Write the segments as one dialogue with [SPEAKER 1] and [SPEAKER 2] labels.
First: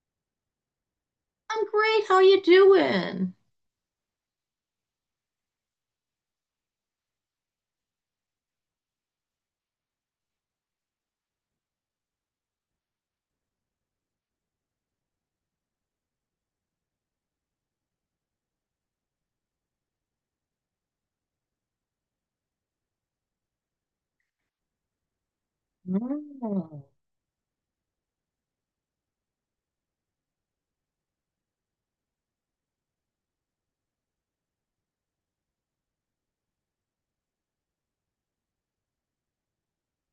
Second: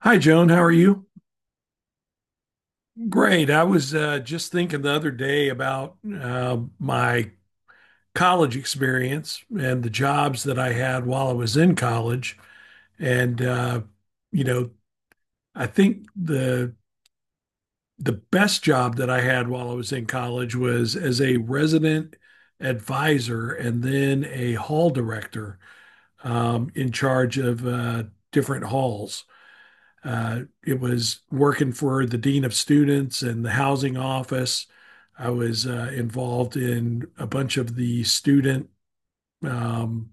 [SPEAKER 1] Hi, Joan. How are you?
[SPEAKER 2] I'm great. How you doing?
[SPEAKER 1] Great. I was just thinking the other day about my college experience and the jobs that I had while I was in college. And uh, you know, I think the best job that I had while I was in college was as a resident advisor and then a hall director
[SPEAKER 2] Oh.
[SPEAKER 1] in charge of different halls. It was working for the dean of students and the housing office. I was involved in a bunch of the student um,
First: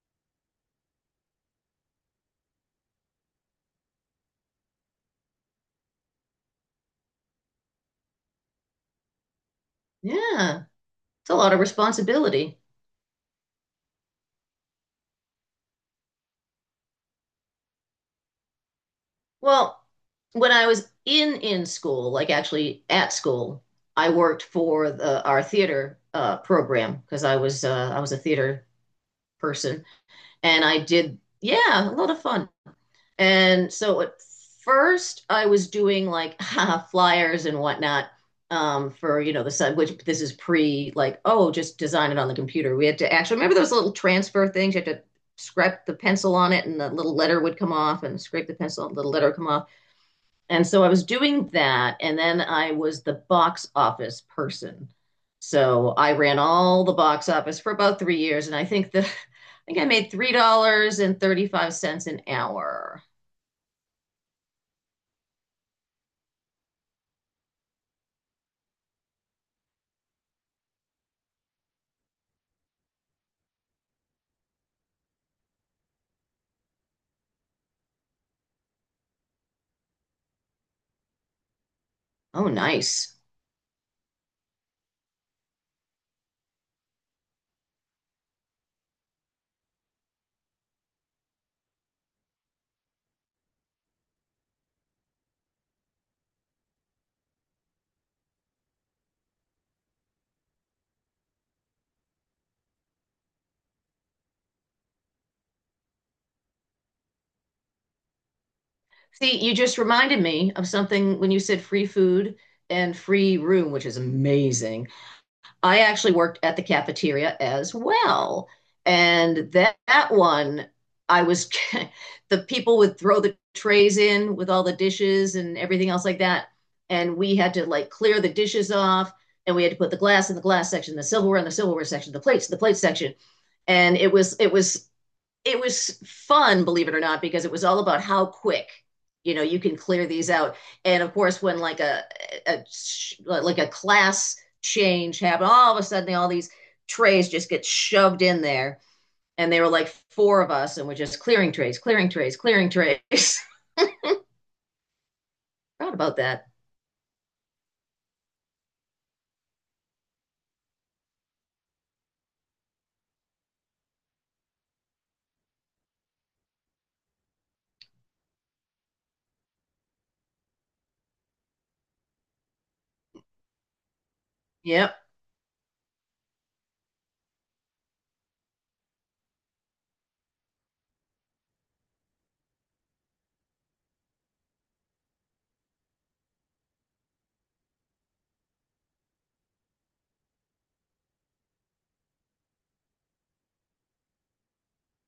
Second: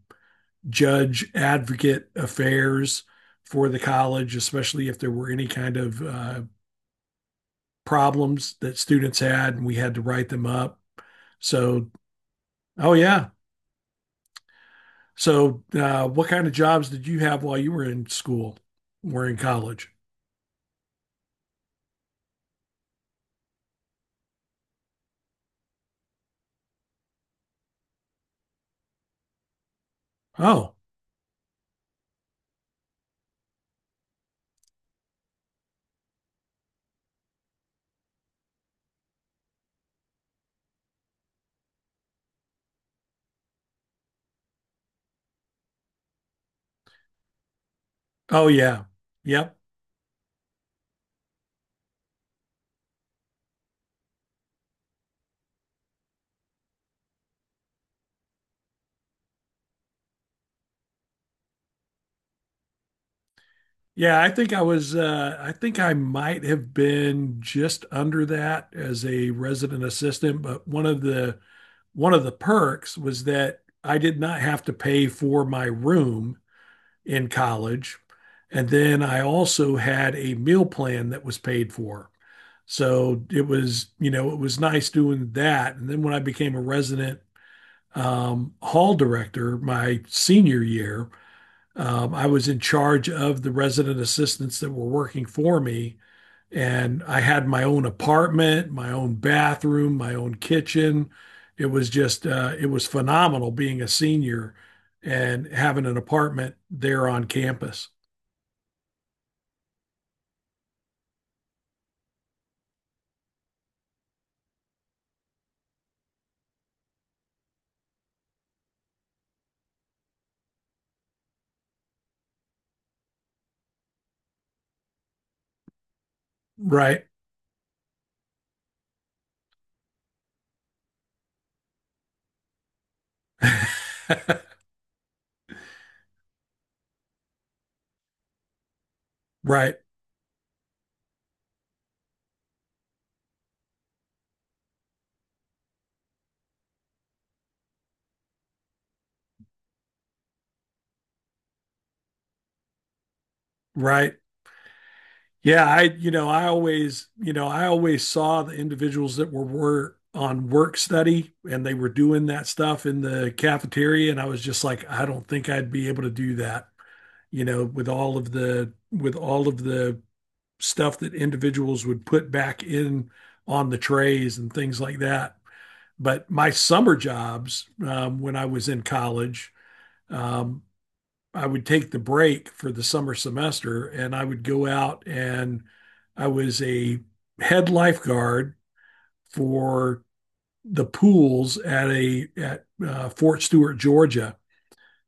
[SPEAKER 1] judge advocate affairs for the college, especially if there were any kind of problems that students had and we had to write them
[SPEAKER 2] Yeah,
[SPEAKER 1] up.
[SPEAKER 2] it's a lot of
[SPEAKER 1] So,
[SPEAKER 2] responsibility.
[SPEAKER 1] oh, yeah. So, what kind of jobs did you have while you were in school or in
[SPEAKER 2] Well,
[SPEAKER 1] college?
[SPEAKER 2] when I was in school, like actually at school, I worked for our theater program because I was a theater person, and
[SPEAKER 1] Oh,
[SPEAKER 2] I did, yeah, a lot of fun. And so at first, I was doing like flyers and whatnot, for the site, which this is pre like, oh, just design it on the computer. We had to actually remember those little transfer things. You had to scrape the pencil on it, and the little letter would come off, and
[SPEAKER 1] oh,
[SPEAKER 2] scrape the
[SPEAKER 1] yeah.
[SPEAKER 2] pencil, the little letter would come
[SPEAKER 1] Yep.
[SPEAKER 2] off. And so I was doing that, and then I was the box office person. So I ran all the box office for about 3 years, and I think the I think I made $3 and 35 cents an hour.
[SPEAKER 1] Yeah, I think I was, I think I might have been just under that as a resident assistant, but one of the perks was that I did not have to pay for my room in college. And then I also had a meal plan that was paid for.
[SPEAKER 2] Oh, nice.
[SPEAKER 1] So it was, you know, it was nice doing that. And then when I became a resident hall director my senior year, I was in charge of the resident assistants that were working for me, and I had my own apartment, my own bathroom, my own kitchen. It was just, it was phenomenal being a senior and having an apartment there on campus.
[SPEAKER 2] See, you just reminded me of something when you said free food and free room, which is amazing. I actually worked at the cafeteria as well. And that one, I was, the people would throw the trays in with all the dishes and everything else like that.
[SPEAKER 1] Right.
[SPEAKER 2] And we had to like clear the dishes off, and we had to put the glass in the glass section, the silverware in the silverware section, the plates in the plate section. And it was it was fun, believe it or not, because it was all about how quick you know you can
[SPEAKER 1] Right.
[SPEAKER 2] clear these out. And of course, when a like a class change happened, all of a sudden all these trays just get shoved in there, and they were like four of us, and we're just clearing trays, clearing trays, clearing trays.
[SPEAKER 1] Right. Yeah, I,
[SPEAKER 2] Proud
[SPEAKER 1] you
[SPEAKER 2] about
[SPEAKER 1] know,
[SPEAKER 2] that.
[SPEAKER 1] I always, you know, I always saw the individuals that were on work study and they were doing that stuff in the cafeteria. And I was just like, I don't think I'd be able to do that, you know, with all of the stuff that individuals would put back in on the trays and things like
[SPEAKER 2] Yep.
[SPEAKER 1] that. But my summer jobs, when I was in college, um, I would take the break for the summer semester and I would go out and I was a head lifeguard for the pools at a at Fort Stewart, Georgia,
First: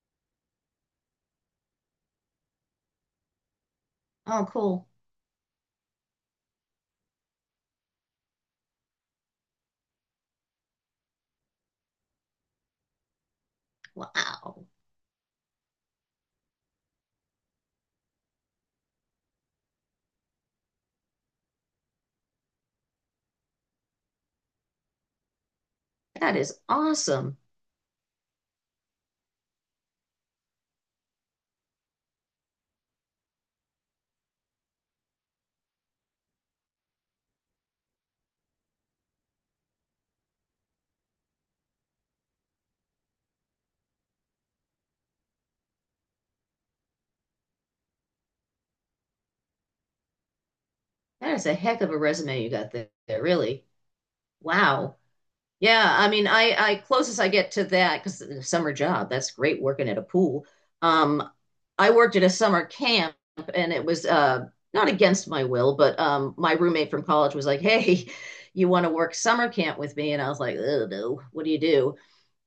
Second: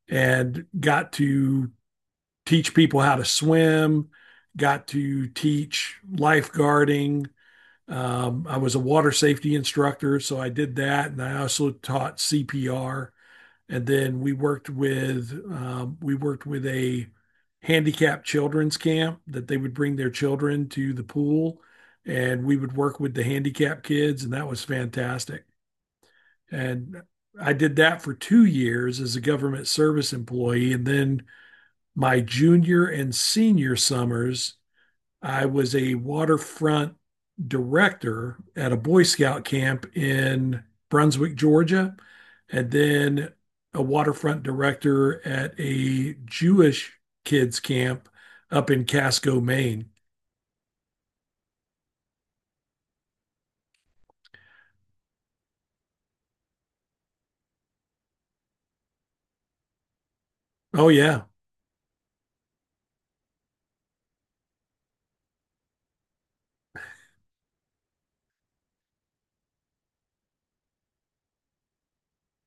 [SPEAKER 1] and got to teach people how to swim,
[SPEAKER 2] Oh,
[SPEAKER 1] got
[SPEAKER 2] cool.
[SPEAKER 1] to teach lifeguarding. I was a water safety instructor, so I did that, and I also taught CPR and then we
[SPEAKER 2] Wow,
[SPEAKER 1] worked with um, we worked with a handicapped children's camp that they would bring their children to the pool and we would work with the handicapped kids and that was fantastic
[SPEAKER 2] that is
[SPEAKER 1] and
[SPEAKER 2] awesome.
[SPEAKER 1] I did that for 2 years as a government service employee and then my junior and senior summers I was a waterfront director at a Boy Scout camp in Brunswick, Georgia, and then a waterfront director at a Jewish kids camp up in Casco, Maine.
[SPEAKER 2] That is a heck of a resume you got there, really. Wow. Yeah, I mean, I closest I get to that because summer job, that's great working at a pool.
[SPEAKER 1] Oh yeah.
[SPEAKER 2] Um, I worked at a summer camp, and it was not against my will, but my roommate from college was like, "Hey, you want to work summer camp with me?" And I was like, "Oh no, what do you do?"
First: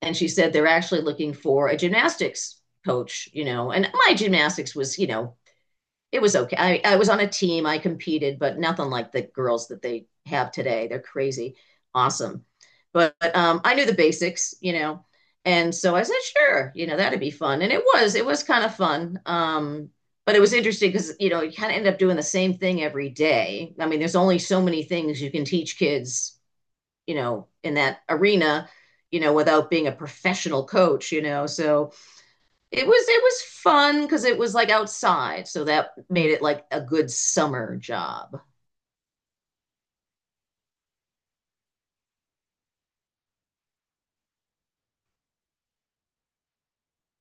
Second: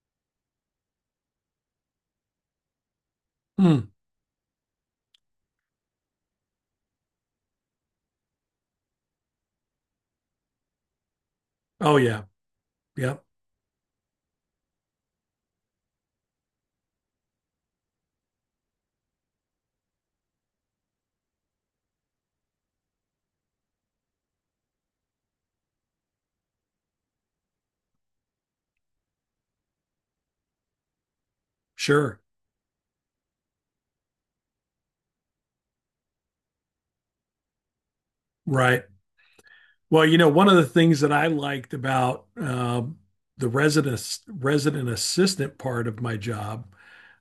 [SPEAKER 2] And she said they're actually looking for a gymnastics coach, you know. And
[SPEAKER 1] Hmm.
[SPEAKER 2] my gymnastics was, you know, it was okay. I was on a team. I competed, but nothing like the girls that they have today. They're crazy,
[SPEAKER 1] Oh yeah.
[SPEAKER 2] awesome. But
[SPEAKER 1] Yep.
[SPEAKER 2] I knew the basics, you know, and so I said, sure, you know, that'd be fun. And it was kind of fun. But it was interesting because you know you kind of end up doing the same thing every day. I mean, there's only so many things you can teach kids, you know, in that arena, you know, without being a professional coach, you know. So
[SPEAKER 1] Sure.
[SPEAKER 2] it was fun because it was like outside, so that made it like a good summer job.
[SPEAKER 1] Right. Well, you know, one of the things that I liked about the resident assistant part of my job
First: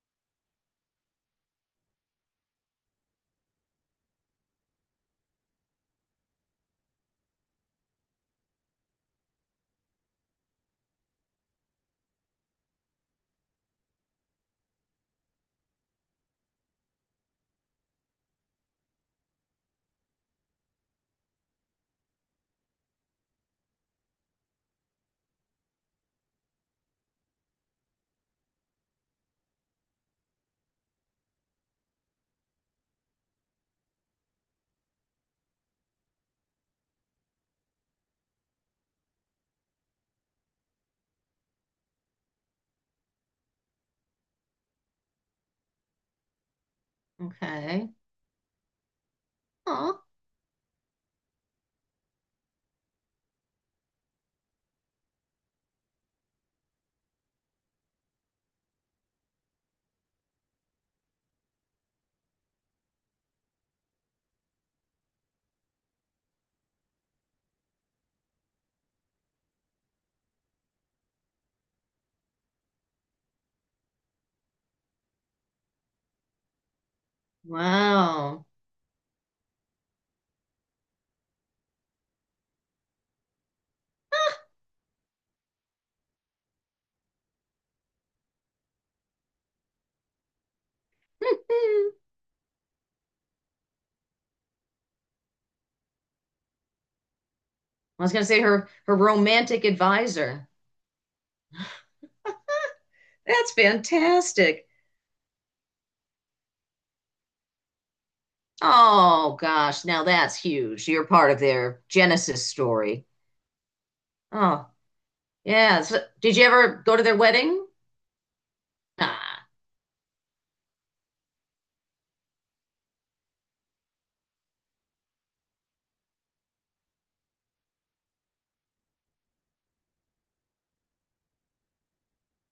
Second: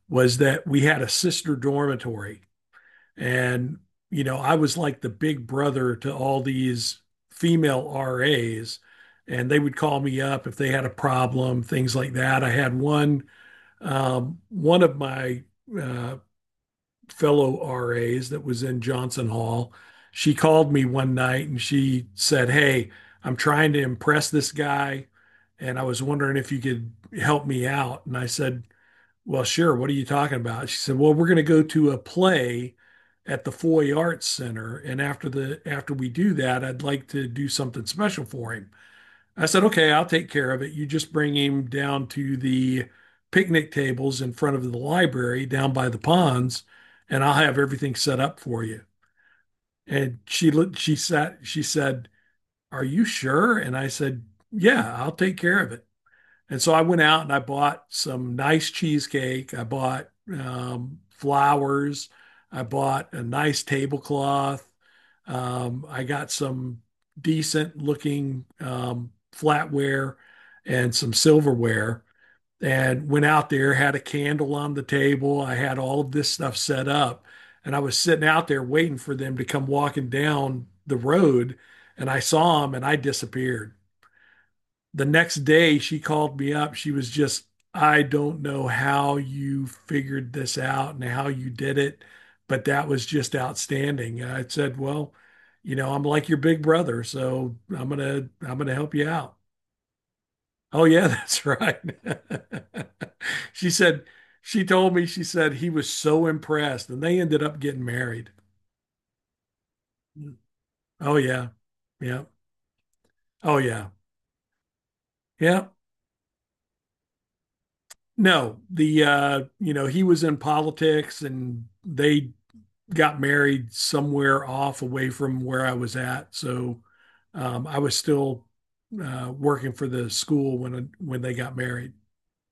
[SPEAKER 1] was that we had a sister dormitory. And, you know, I was like the big brother to all these female RAs, and they would call me up if they had a problem, things like that. I had one, one of my uh, fellow RAs that was in Johnson Hall. She called me one night and she said, "Hey, I'm trying to impress this guy. And I was wondering if you could help me out." And I said, "Well, sure. What are you talking about?" She said, "Well, we're going to go to a play at the Foy Arts Center, and after the after we do that, I'd like to do something special for him." I said, "Okay, I'll take care of it. You just bring him down to the picnic tables in front of the library down by the ponds, and I'll have
[SPEAKER 2] Okay.
[SPEAKER 1] everything set up for you."
[SPEAKER 2] Oh,
[SPEAKER 1] And she looked, she sat, she said, "Are you sure?" And I said, "Yeah, I'll take care of it." And so I went out and I bought some nice cheesecake. I bought flowers. I bought a nice tablecloth. I got some decent looking flatware and some silverware and went out there, had a candle on the table. I had all of this stuff set up. And I was sitting
[SPEAKER 2] wow.
[SPEAKER 1] out there waiting for them to come walking down the road. And I saw them and I disappeared. The next day she called me up. She was just, "I don't know how you figured this out and how you did
[SPEAKER 2] I
[SPEAKER 1] it, but that was just outstanding." And I said, "Well, you know, I'm like your big brother, so I'm
[SPEAKER 2] was gonna
[SPEAKER 1] gonna
[SPEAKER 2] say
[SPEAKER 1] I'm
[SPEAKER 2] her
[SPEAKER 1] gonna help
[SPEAKER 2] her
[SPEAKER 1] you out."
[SPEAKER 2] romantic advisor.
[SPEAKER 1] Oh yeah, that's right.
[SPEAKER 2] That's
[SPEAKER 1] She said, she
[SPEAKER 2] fantastic.
[SPEAKER 1] told me, she said he was so impressed and they ended up getting married.
[SPEAKER 2] Oh gosh, now that's huge. You're
[SPEAKER 1] Oh
[SPEAKER 2] part of
[SPEAKER 1] yeah.
[SPEAKER 2] their
[SPEAKER 1] Yeah.
[SPEAKER 2] Genesis story.
[SPEAKER 1] Oh yeah.
[SPEAKER 2] Oh,
[SPEAKER 1] Yeah.
[SPEAKER 2] yeah. So, did you ever go to their wedding?
[SPEAKER 1] No, the
[SPEAKER 2] Nah.
[SPEAKER 1] you know, he was in politics and they got married somewhere off away from where I was at. So I was still working for the school when they got married.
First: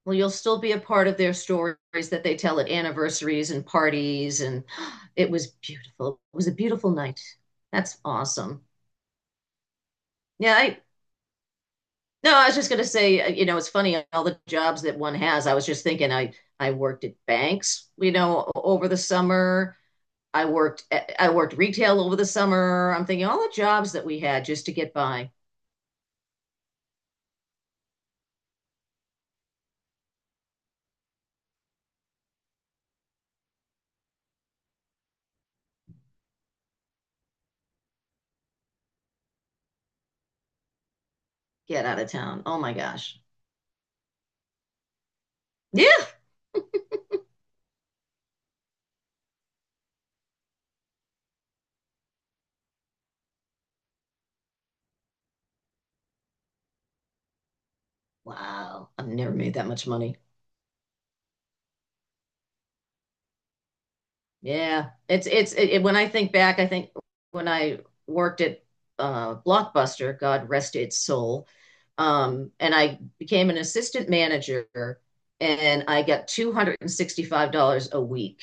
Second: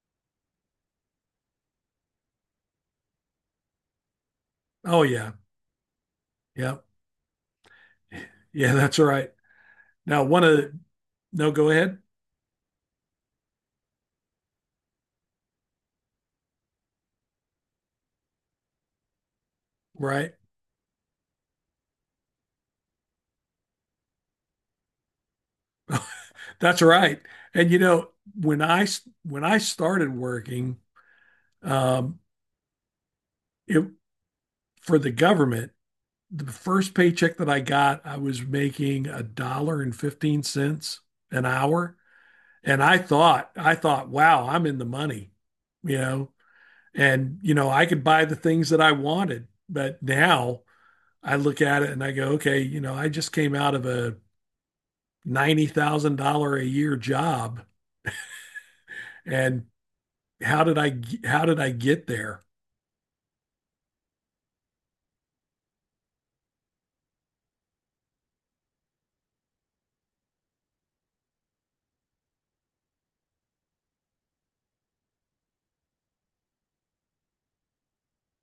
[SPEAKER 2] Well, you'll still be a part of their stories that they tell at anniversaries and parties. And
[SPEAKER 1] Oh
[SPEAKER 2] it
[SPEAKER 1] yeah.
[SPEAKER 2] was beautiful. It was a
[SPEAKER 1] Yeah.
[SPEAKER 2] beautiful night. That's awesome.
[SPEAKER 1] Yeah, that's right. Now one
[SPEAKER 2] Yeah,
[SPEAKER 1] of the,
[SPEAKER 2] I—
[SPEAKER 1] no, go ahead.
[SPEAKER 2] no, I was just gonna say, you know, it's funny all the jobs that one has. I was just thinking, I worked at banks, you know, over the summer.
[SPEAKER 1] Right.
[SPEAKER 2] I worked retail over the summer. I'm thinking all the jobs that we had just to get by,
[SPEAKER 1] That's right. And you know, when I when I started working um it for the government, the first paycheck that I got, I was making a dollar and 15 cents an
[SPEAKER 2] get
[SPEAKER 1] hour.
[SPEAKER 2] out of town. Oh my
[SPEAKER 1] And
[SPEAKER 2] gosh.
[SPEAKER 1] I thought, wow, I'm in the money, you
[SPEAKER 2] Yeah.
[SPEAKER 1] know, and, you know, I could buy the things that I wanted. But now I look at it and I go, okay, you know, I just came out of a $90,000 a year job.
[SPEAKER 2] Wow. I've never made
[SPEAKER 1] And
[SPEAKER 2] that much money.
[SPEAKER 1] how did I, how did I get there?
[SPEAKER 2] Yeah, when I think back, I think when I worked at Blockbuster, God rest its soul, and I became an assistant manager, and I got $265 a week,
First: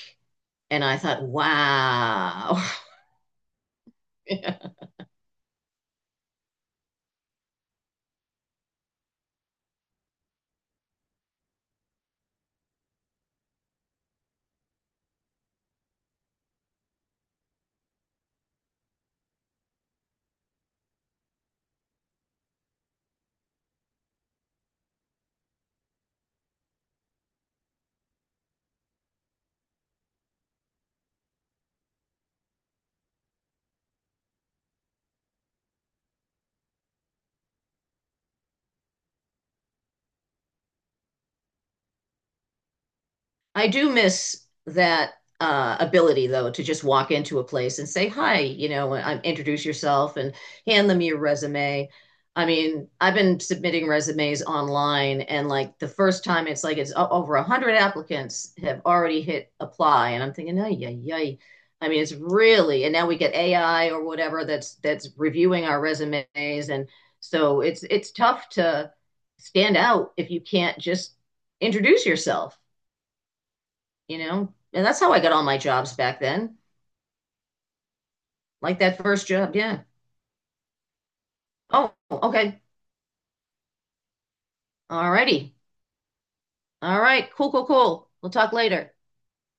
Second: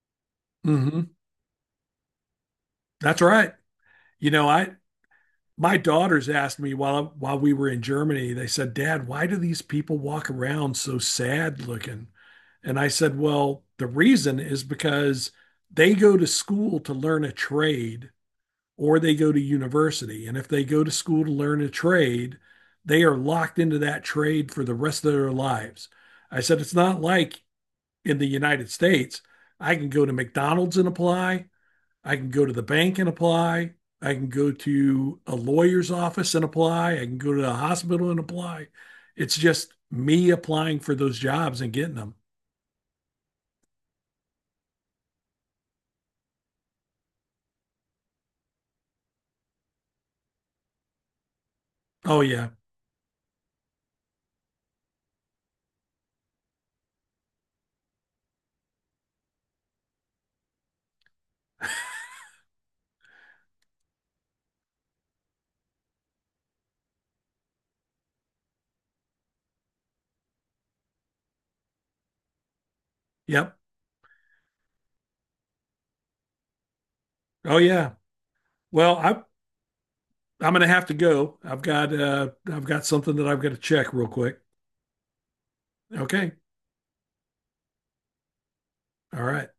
[SPEAKER 2] and I
[SPEAKER 1] Hmm.
[SPEAKER 2] thought, wow.
[SPEAKER 1] That's right. You know, I, my daughters asked me while we were in Germany, they said, "Dad, why do these people walk around so sad looking?" And I said, "Well, the reason is because they go to school to learn a trade or they go to university. And if they go to school to learn a trade, they are locked into that trade for the rest of their lives." I said, "It's not like in the United States, I can go to McDonald's and apply, I can go to the bank and apply. I can go to a lawyer's office and apply. I can go to the hospital and apply. It's just me applying for those jobs and getting them."
[SPEAKER 2] I do miss that ability, though, to just walk into a place and say hi, you know, and introduce yourself and hand them your resume.
[SPEAKER 1] Oh
[SPEAKER 2] I
[SPEAKER 1] yeah.
[SPEAKER 2] mean, I've been submitting resumes online, and like the first time, it's like over 100 applicants have already hit apply, and I'm thinking, ay, ay, ay. I mean, it's really, and now we get AI or whatever that's reviewing our resumes, and so it's tough to stand out if you can't just introduce yourself,
[SPEAKER 1] Yep.
[SPEAKER 2] you know? And that's how I got all my jobs back then.
[SPEAKER 1] Oh yeah.
[SPEAKER 2] Like
[SPEAKER 1] Well,
[SPEAKER 2] that
[SPEAKER 1] I
[SPEAKER 2] first job. Yeah.
[SPEAKER 1] I'm going to have to go.
[SPEAKER 2] Oh, okay.
[SPEAKER 1] I've got something that I've got to check real quick.
[SPEAKER 2] All righty.
[SPEAKER 1] Okay.
[SPEAKER 2] All right. Cool, cool, cool. We'll talk later.
[SPEAKER 1] All right.